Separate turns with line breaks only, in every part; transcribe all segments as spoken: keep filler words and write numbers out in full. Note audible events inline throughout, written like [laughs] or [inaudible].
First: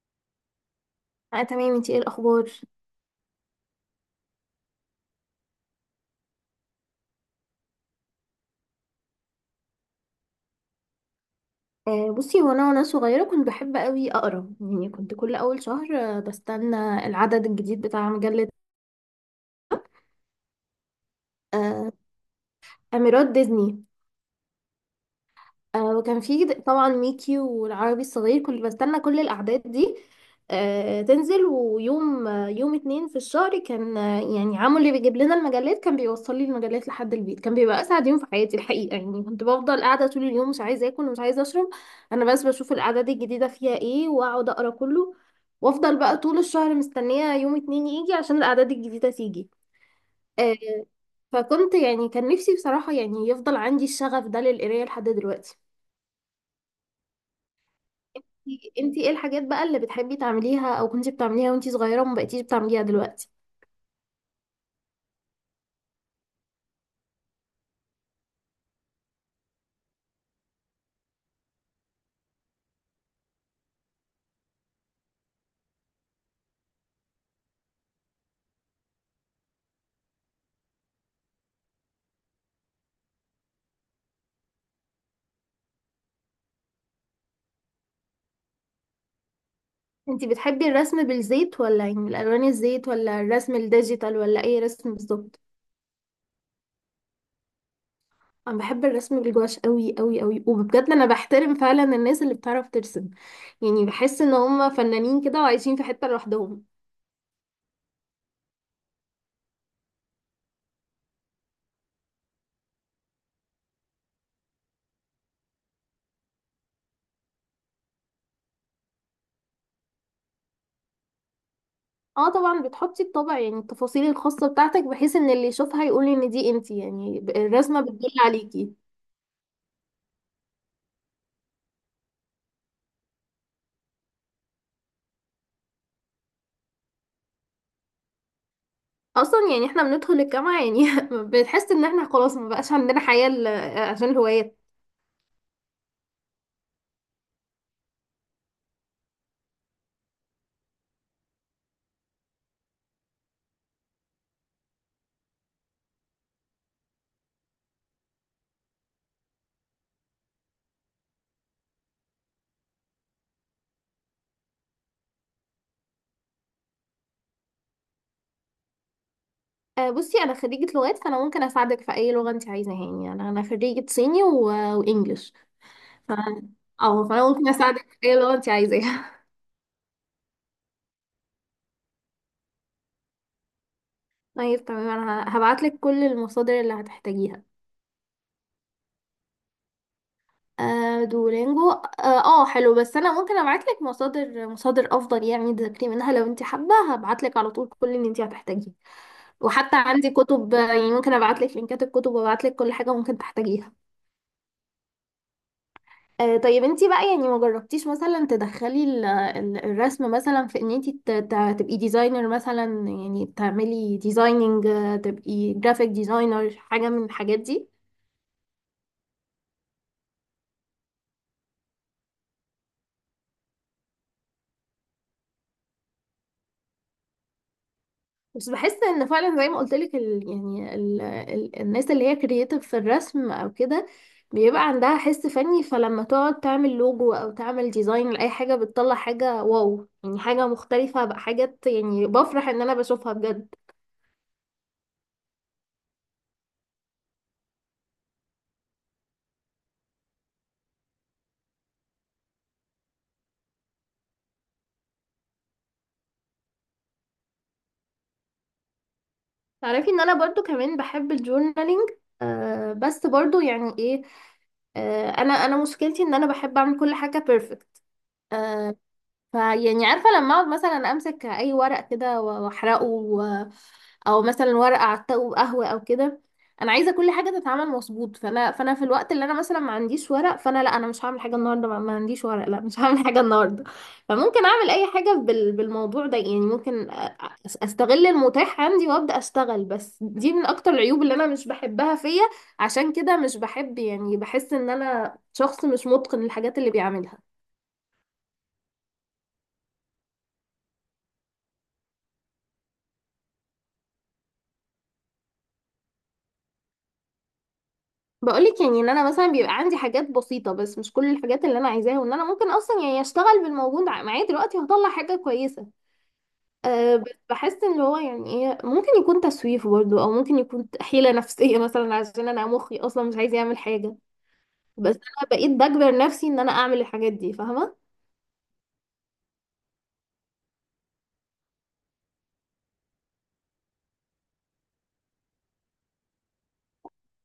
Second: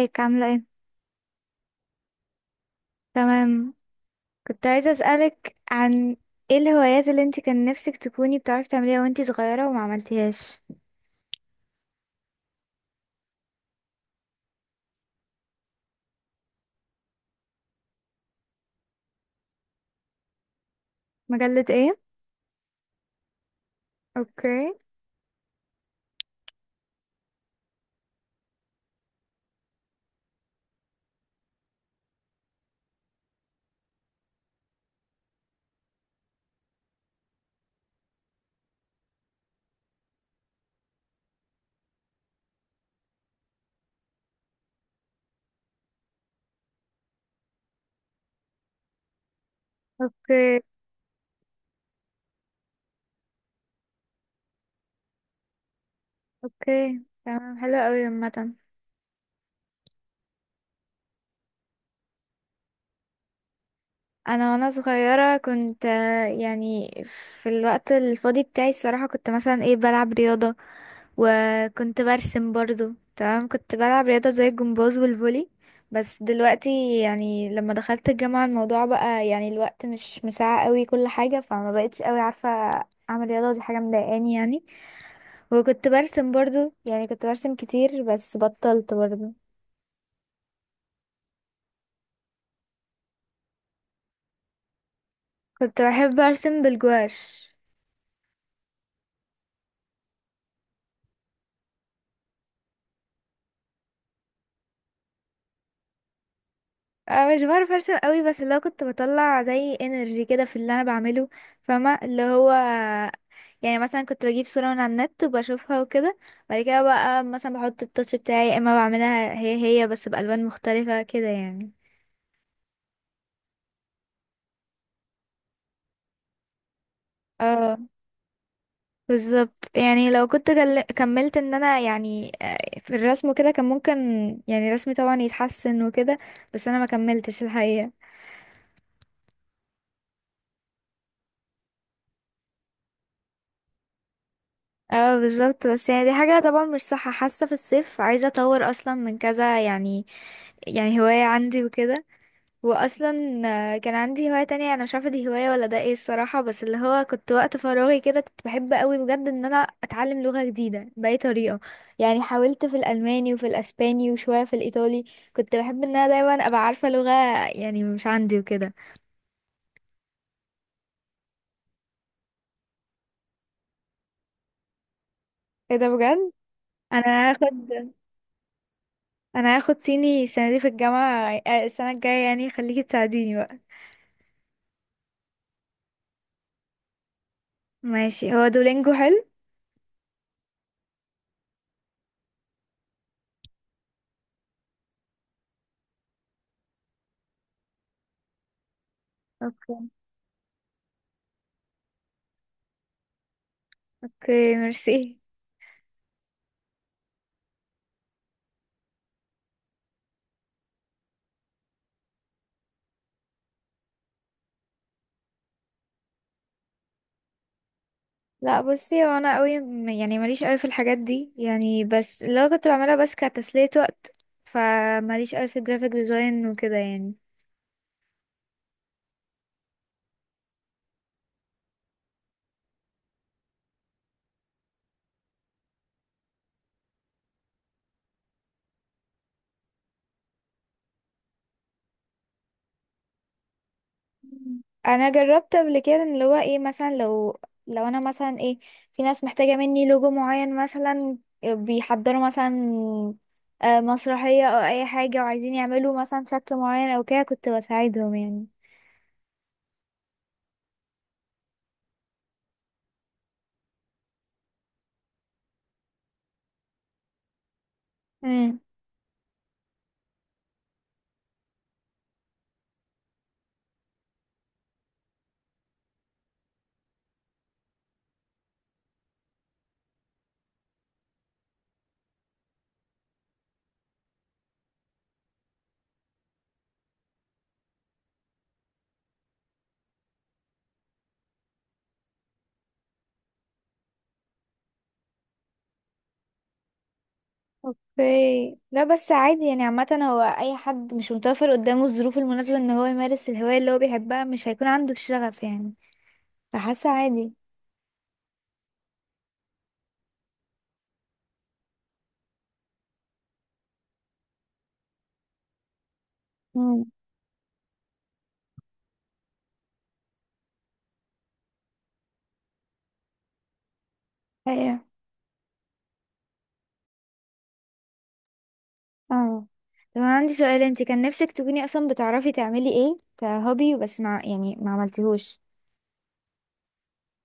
ازيك، عاملة ايه؟
اه، تمام. انتي ايه الاخبار؟
تمام. كنت عايزة اسألك عن ايه الهوايات اللي انت كان نفسك تكوني بتعرفي تعمليها وانت صغيرة وما عملتيهاش.
آه بصي، هو انا وانا صغيره كنت بحب قوي اقرا. يعني كنت كل اول شهر آه، بستنى العدد الجديد بتاع مجله.
مجلة
آه
ايه؟
اميرات ديزني.
اوكي.
آه وكان في د- طبعا ميكي والعربي الصغير، كنت بستنى كل الأعداد دي آه تنزل. ويوم آه يوم اتنين في الشهر كان، آه يعني عمو اللي بيجيب لنا المجلات كان بيوصل لي المجلات لحد البيت. كان بيبقى أسعد يوم في حياتي الحقيقة. يعني كنت بفضل قاعدة طول اليوم، مش عايزة آكل ومش عايزة أشرب. أنا بس بشوف الأعداد الجديدة فيها إيه وأقعد أقرأ كله، وأفضل بقى طول الشهر مستنية يوم اتنين يجي عشان الأعداد الجديدة تيجي. آه
اوكي.
فكنت يعني كان نفسي بصراحة يعني يفضل عندي الشغف ده للقراية لحد دلوقتي.
اوكي، تمام، حلو قوي. عامة
انتي ايه الحاجات بقى اللي بتحبي تعمليها او كنتي بتعمليها وانتي صغيرة وما بقيتيش بتعمليها دلوقتي؟
انا وانا صغيرة كنت، آه، يعني في الوقت الفاضي بتاعي الصراحة، كنت مثلا ايه بلعب رياضة، وكنت برسم برضو. تمام، كنت بلعب رياضة زي الجمباز والفولي، بس دلوقتي يعني لما دخلت الجامعة الموضوع بقى يعني الوقت مش مساعة قوي كل حاجة، فما بقتش قوي عارفة اعمل رياضة. دي حاجة مضايقاني يعني. وكنت برسم برضو، يعني كنت برسم كتير بس بطلت برضو.
انتي بتحبي الرسم بالزيت ولا يعني الالوان الزيت، ولا الرسم الديجيتال، ولا اي رسم بالظبط؟
كنت بحب ارسم بالجواش.
انا بحب الرسم بالجواش قوي قوي قوي، وبجد انا بحترم فعلا الناس اللي بتعرف ترسم. يعني بحس ان هم فنانين كده وعايشين في حتة لوحدهم.
أه مش بعرف ارسم قوي، بس اللي هو كنت بطلع زي انرجي كده في اللي انا بعمله، فاهمة؟ اللي هو يعني مثلا كنت بجيب صورة من على النت وبشوفها وكده، بعد كده بقى مثلا بحط التاتش بتاعي، يا اما بعملها هي هي بس بألوان مختلفة كده يعني.
اه طبعا، بتحطي الطبع، يعني التفاصيل الخاصة بتاعتك، بحيث ان اللي يشوفها يقول ان دي انتي. يعني
اه
الرسمة بتدل عليكي.
بالظبط، يعني لو كنت جل... كملت ان انا يعني، آه، في الرسم كده كان ممكن يعني رسمي طبعا يتحسن وكده، بس انا ما كملتش الحقيقة.
اصلا يعني احنا بندخل الجامعه يعني [laughs] بنحس ان احنا خلاص ما بقاش عندنا حياه، ل- آه، عشان الهوايات.
اه بالظبط. بس يعني دي حاجة طبعا مش صح، حاسة في الصيف عايزة اطور اصلا من كذا، يعني يعني هواية عندي وكده. واصلا، آه، كان عندي هواية تانية انا مش عارفة دي هواية ولا ده ايه الصراحة، بس اللي هو كنت وقت فراغي كده كنت بحب قوي بجد ان انا اتعلم لغة جديدة بأي طريقة. يعني حاولت في الالماني وفي الاسباني وشوية في الايطالي. كنت بحب ان انا دايما ابقى عارفة لغة يعني، مش عندي وكده.
آه، بصي انا خريجه لغات، فانا ممكن اساعدك في اي لغه انت عايزاها. يعني انا انا خريجه صيني و... وانجليش.
ايه ده
ف...
بجد؟
اه فانا
انا
ممكن
هاخد
اساعدك في اي لغه انت عايزاها.
انا هاخد صيني السنة دي في الجامعة، آه، السنة الجاية يعني خليكي تساعديني بقى.
[laughs] طيب تمام، انا هبعت لك كل المصادر اللي هتحتاجيها.
ماشي، هو دولينجو حلو؟
آه، دولينجو اه. آه، حلو، بس انا ممكن ابعت لك مصادر مصادر افضل يعني تذاكري منها لو انت حابه. هبعت لك على طول كل اللي انت هتحتاجيه، وحتى عندي كتب، يعني ممكن ابعت لك لينكات الكتب وابعت لك كل حاجه ممكن تحتاجيها.
اوكي، ميرسي.
آه طيب انتي بقى يعني ما جربتيش مثلا تدخلي ال- ال- الرسم مثلا في ان انتي ت- ت- تبقي ديزاينر مثلا، يعني تعملي ديزايننج، تبقي جرافيك ديزاينر، حاجه من الحاجات دي؟
لا بصي، هو انا قوي م- يعني ماليش قوي في الحاجات دي يعني، بس لو كنت بعملها بس كتسلية وقت. فماليش قوي في الجرافيك ديزاين وكده يعني.
بس بحس ان فعلا زي ما قلت لك، ال... يعني ال... ال... الناس اللي هي كرييتيف في الرسم او كده بيبقى عندها حس فني، فلما تقعد تعمل لوجو او تعمل ديزاين لاي حاجه بتطلع حاجه واو. يعني حاجه مختلفه، بقى حاجات يعني بفرح ان انا بشوفها بجد.
مم. انا جربت قبل كده ان اللي هو ايه، مثلا لو لو انا مثلا ايه، في ناس محتاجة مني لوجو معين مثلا، بيحضروا مثلا آه، مسرحية او اي حاجة وعايزين يعملوا مثلا شكل معين او كده، كنت بساعدهم يعني.
تعرفي ان انا برضو كمان بحب الجورنالينج؟ آه بس برضو يعني ايه، آه، انا انا مشكلتي ان انا بحب اعمل كل حاجه بيرفكت. آه فيعني عارفه، لما اقعد مثلا امسك اي ورق كده واحرقه، او مثلا ورقه على الطاوله وقهوه او كده، انا عايزه كل حاجه تتعمل مظبوط. فانا فانا في الوقت اللي انا مثلا ما عنديش ورق، فانا لا انا مش هعمل حاجه النهارده. ما ما عنديش ورق، لا مش [laughs] هعمل حاجه النهارده. فممكن اعمل اي حاجه بال- بالموضوع ده. يعني ممكن أ- أس- استغل المتاح عندي وابدا اشتغل، بس دي من اكتر العيوب اللي انا مش بحبها فيا. عشان كده مش بحب، يعني بحس ان انا شخص مش متقن الحاجات اللي بيعملها.
اوكي. لا بس عادي يعني، عامة هو اي حد مش متوفر قدامه الظروف المناسبة ان هو يمارس الهواية اللي هو بيحبها مش هيكون عنده الشغف يعني، فحاسة عادي.
بقولك يعني ان انا مثلا بيبقى عندي حاجات بسيطة، بس مش كل الحاجات اللي انا عايزاها، وان انا ممكن اصلا يعني اشتغل بالموجود ع- معايا دلوقتي وهطلع حاجة كويسة.
امم.
أه بس بحس ان هو يعني ايه، ممكن يكون تسويف برضه، او ممكن يكون حيلة نفسية [laughs] مثلا، عشان انا مخي اصلا مش عايز يعمل حاجة.
ايوه.
بس انا بقيت بجبر نفسي ان انا اعمل الحاجات دي، فاهمة؟
اه. طب انا عندي سؤال، انت كان نفسك تكوني اصلا بتعرفي تعملي ايه كهوبي بس مع يعني ما عملتيهوش؟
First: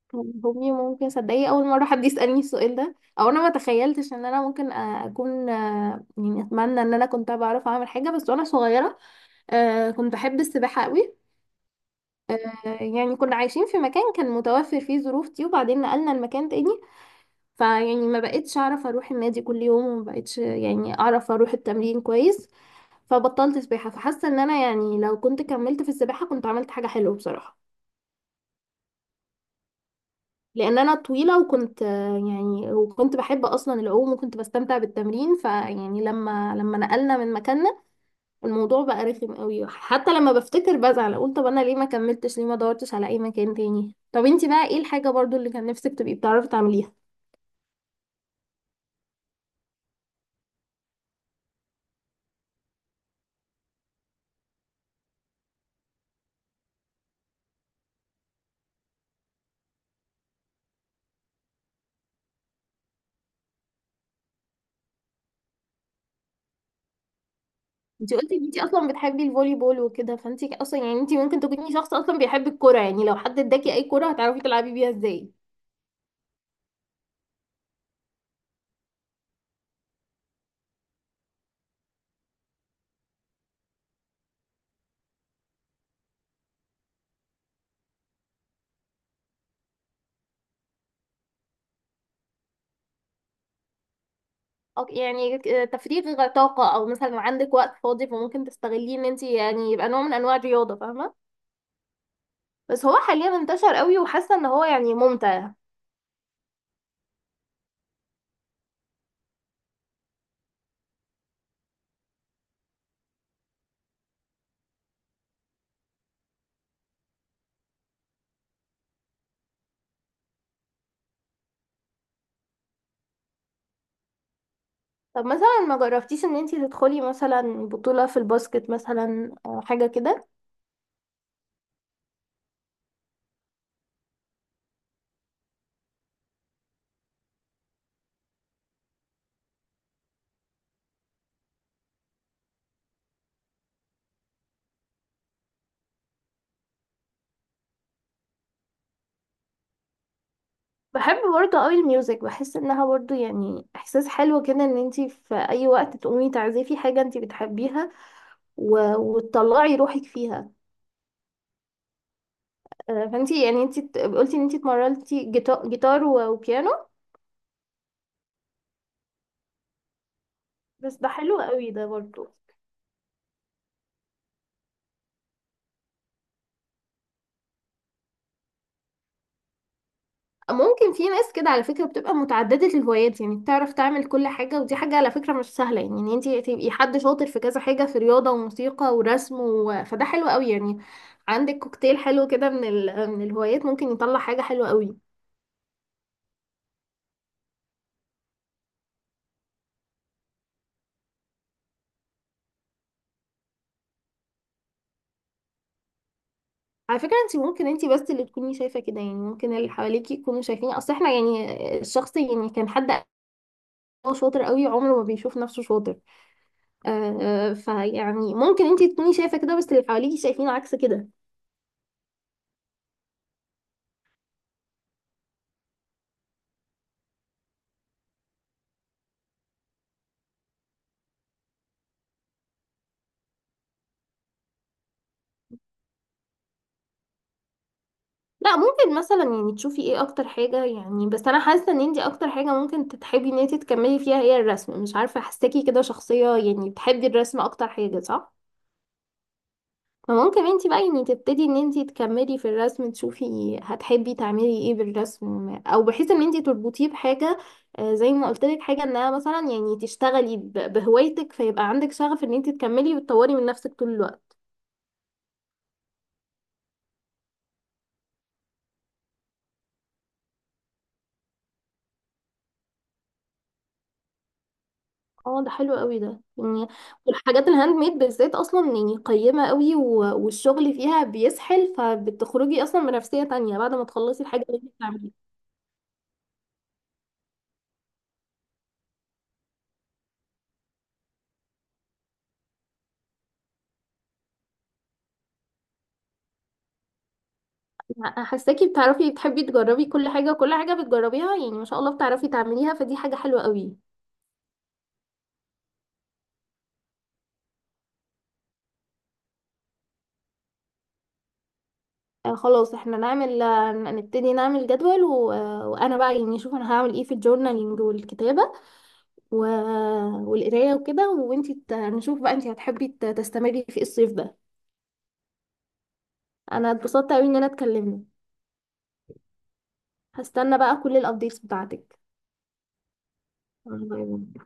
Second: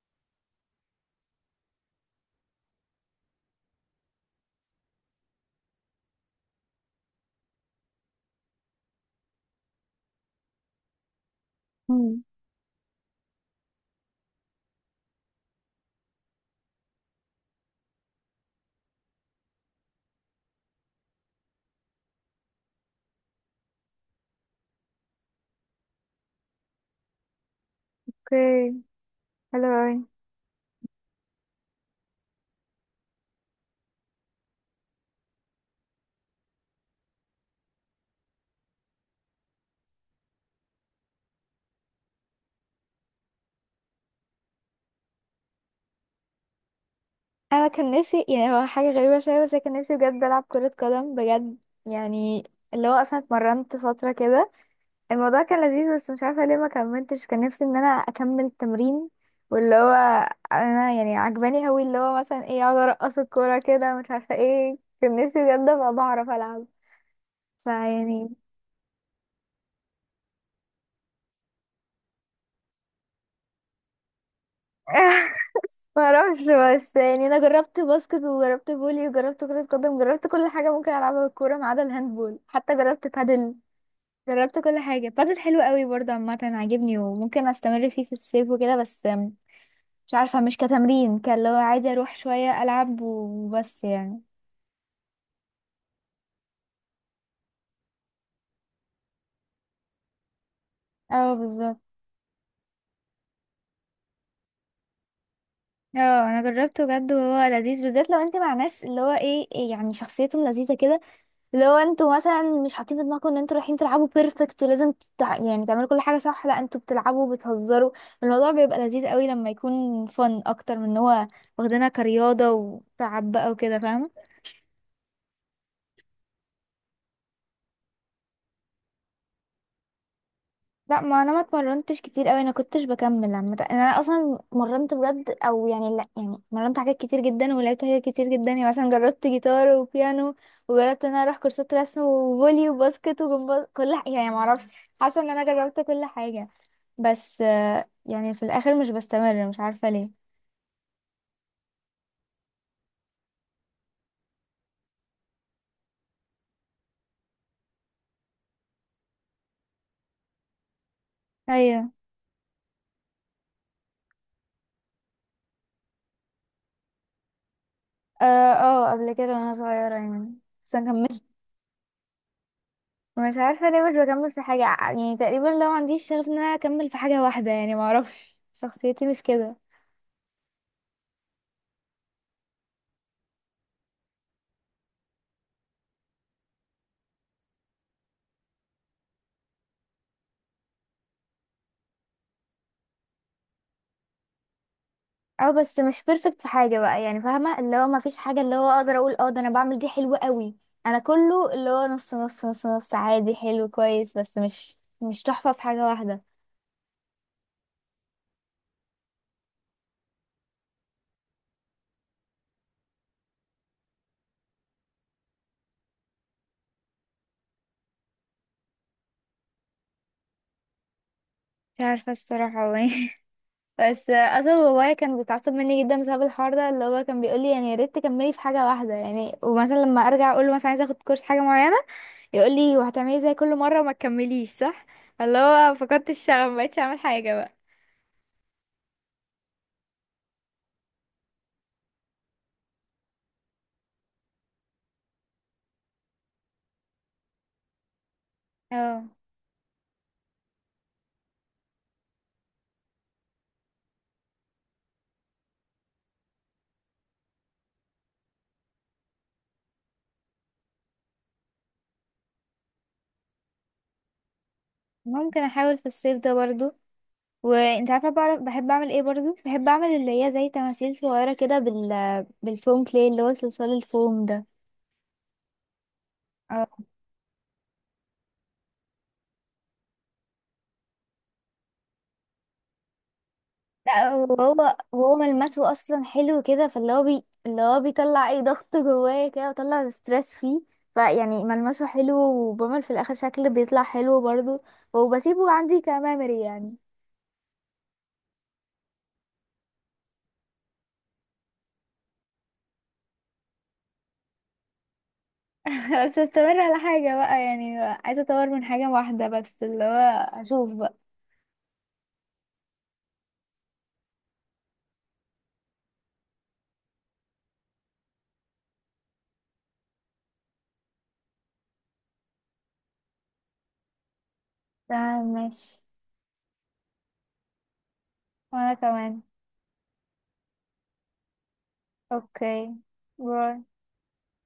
كان هوبي ممكن، صدقي اول مرة حد يسألني السؤال ده، او انا ما تخيلتش ان انا ممكن آه، اكون آه، يعني اتمنى ان انا كنت بعرف اعمل حاجة بس وانا صغيرة. أه، كنت بحب السباحة قوي.
مم.
آه، يعني كنا عايشين في مكان كان متوفر فيه ظروف دي، وبعدين نقلنا المكان تاني. فيعني ما بقتش اعرف اروح النادي كل يوم، وما بقتش يعني اعرف اروح التمرين كويس. فبطلت سباحة، فحاسة ان انا يعني لو كنت كملت في السباحة كنت عملت حاجة حلوة بصراحة.
اوكي، حلو اوي.
لان انا طويلة، وكنت آه، يعني، وكنت بحب اصلا العوم، وكنت بستمتع بالتمرين. فيعني لما لما نقلنا من مكاننا الموضوع بقى رخم قوي. حتى لما بفتكر بزعل اقول طب انا ليه ما كملتش، ليه ما دورتش على اي مكان تاني. طب انتي بقى ايه الحاجة برضو اللي كان نفسك تبقي بتعرفي تعمليها؟
انا كان نفسي يعني، هو حاجه غريبه شويه بس أنا كان نفسي بجد العب كره قدم بجد يعني، اللي هو اصلا اتمرنت فتره كده، الموضوع كان لذيذ بس مش عارفة ليه ما كملتش. كان نفسي ان انا اكمل التمرين. واللي هو، انا يعني عجباني هوي اللي هو مثلا ايه اقعد ارقص الكورة كده، مش عارفة ايه، كان نفسي بجد ابقى بعرف العب
انتي
فيعني.
قلتي ان انتي اصلا بتحبي الفولي بول وكده، فانتي اصلا يعني انتي ممكن تكوني شخص اصلا بيحب الكرة. يعني لو حد اداكي اي كرة هتعرفي تلعبي بيها ازاي.
[laughs] ما اعرفش، بس يعني انا جربت باسكت وجربت فولي وجربت كرة قدم، جربت كل حاجة ممكن العبها بالكورة ما عدا الهاندبول، حتى جربت بادل. جربت كل حاجة. بادل حلو قوي برضه، عامة عاجبني وممكن استمر فيه في الصيف وكده، بس مش عارفة مش كتمرين كان، لو عادي اروح شوية العب وبس يعني.
أو يعني تفريغ طاقة، او مثلا عندك وقت فاضي فممكن تستغليه ان انتي يعني يبقى نوع من انواع الرياضة، فاهمة؟
اه بالظبط.
بس هو حاليا انتشر قوي، وحاسة ان هو يعني ممتع.
اه انا جربته بجد وهو لذيذ، بالذات لو انت مع ناس اللي هو ايه، إيه يعني شخصيتهم لذيذه كده، اللي هو انتوا مثلا مش حاطين في دماغكم ان انتوا رايحين تلعبوا بيرفكت ولازم تتع... يعني تعملوا كل حاجه صح، لا انتوا بتلعبوا وبتهزروا. الموضوع بيبقى لذيذ قوي لما يكون فن اكتر من ان هو واخدينها كرياضه وتعب بقى وكده، فاهمه؟
طب مثلا ما جربتيش ان انتي تدخلي مثلا بطولة في الباسكت مثلا، آه، حاجة كده؟
لا ما انا ما اتمرنتش كتير قوي، انا كنتش بكمل عامه يعني، انا اصلا مرنت بجد او يعني لا يعني مرنت حاجات كتير جدا ولعبت حاجات كتير جدا، يعني مثلا جربت جيتار وبيانو، وجربت ان انا اروح كورسات رسم وفولي وباسكت وجمباز، كل حاجه يعني ما اعرفش. حاسه ان انا جربت كل حاجه، بس آه، يعني في الاخر مش بستمر مش عارفه ليه.
بحب برضه قوي الميوزك، بحس انها برضه يعني احساس حلو كده ان انتي في اي وقت تقومي تعزفي حاجة انتي بتحبيها و... وتطلعي روحك فيها.
ايوه.
آه، فانتي يعني انتي ت- قلتي ان انتي اتمرنتي جيتا- جيتار و- وبيانو.
اه، آه، قبل كده وانا صغيره يعني، بس انا
بس ده
كملت.
حلو قوي ده برضه.
مش عارفه ليه مش بكمل في حاجه يعني، تقريبا لو عنديش شغف ان انا اكمل في حاجه واحده يعني، ما اعرفش شخصيتي مش كده.
ممكن في ناس كده على فكرة بتبقى متعددة الهوايات، يعني بتعرف تعمل كل حاجة، ودي حاجة على فكرة مش سهلة. يعني ان انتي تبقي حد شاطر في كذا حاجة، في رياضة وموسيقى ورسم و... فده حلو قوي يعني. عندك كوكتيل حلو كده من ال... من الهوايات، ممكن يطلع حاجة حلوة قوي.
اه بس مش بيرفكت في حاجه بقى يعني، فاهمه؟ اللي هو ما فيش حاجه اللي هو اقدر اقول اه ده انا بعمل دي حلوه قوي. انا كله اللي هو نص نص نص نص عادي حلو كويس، بس مش مش تحفه في حاجه واحده.
على فكرة انتي ممكن انتي بس اللي تكوني شايفة كده، يعني ممكن اللي حواليكي يكونوا شايفين، اصل احنا يعني الشخص يعني كان حد هو شاطر قوي عمره ما بيشوف نفسه شاطر. آه آه، فيعني ممكن انتي تكوني شايفة كده بس اللي حواليكي شايفين عكس كده.
مش عارفه الصراحه هو ايه. [laughs] بس اصلا بابايا كان بيتعصب مني جدا بسبب الحوار ده، اللي هو كان بيقول لي يعني يا ريت تكملي في حاجه واحده يعني، ومثلا لما ارجع اقول له مثلا عايزه اخد كورس حاجه معينه، يقول لي وهتعملي زي كل مره وما تكمليش صح، اللي هو فقدت الشغف ما بقتش اعمل حاجه بقى.
لا ممكن مثلا يعني تشوفي ايه اكتر حاجة، يعني بس انا حاسة ان انتي اكتر حاجة ممكن تتحبي ان انتي تكملي فيها هي الرسم. مش عارفة، حاساكي كده شخصية يعني بتحبي الرسم اكتر حاجة، صح؟
اه،
فممكن انتي بقى يعني تبتدي ان انتي تكملي في الرسم، تشوفي هتحبي تعملي ايه بالرسم، او بحيث ان انتي تربطيه بحاجة. آه، زي ما قلت لك، حاجة انها مثلا يعني تشتغلي ب- بهوايتك، فيبقى عندك شغف ان انتي تكملي وتطوري من نفسك طول الوقت.
ممكن احاول في الصيف ده برضو. وانت عارفه بعرف بحب اعمل ايه برضو؟ بحب اعمل اللي هي زي تماثيل صغيره كده بال بالفوم، كلي اللي هو صلصال الفوم ده.
اه ده حلو قوي ده
اه.
يعني. والحاجات الهاند ميد بالذات اصلا يعني قيمة قوي، و- والشغل فيها بيسحل، فبتخرجي اصلا بنفسية تانية بعد ما
لا
تخلصي الحاجة اللي انت
وهو
بتعمليها.
وهو ملمسه اصلا حلو كده، فاللي هو بي... اللي هو بيطلع اي ضغط جوايا كده، وطلع ستريس فيه، فيعني ملمسه حلو وبعمل في الاخر شكل بيطلع حلو برضو، وبسيبه عندي كميموري يعني.
انا حاساكي بتعرفي بتحبي تجربي كل حاجة، وكل حاجة بتجربيها يعني ما شاء الله بتعرفي تعمليها، فدي حاجة حلوة قوي.
[laughs] بس استمر على حاجة بقى يعني، عايزة اطور من حاجة واحدة بس اللي هو اشوف بقى.
آه خلاص احنا نعمل، آه، نبتدي نعمل جدول و... آه، وانا بقى يعني اشوف انا هعمل ايه في الجورنالينج والكتابة و... والقراية وكده، وانتي ت- نشوف بقى انتي هتحبي ت- تستمري في إيه الصيف ده.
تمام، ماشي.
انا اتبسطت قوي اننا اتكلمنا.
وانا كمان.
هستنى بقى كل الابديتس بتاعتك.
اوكي. باي.
باي باي.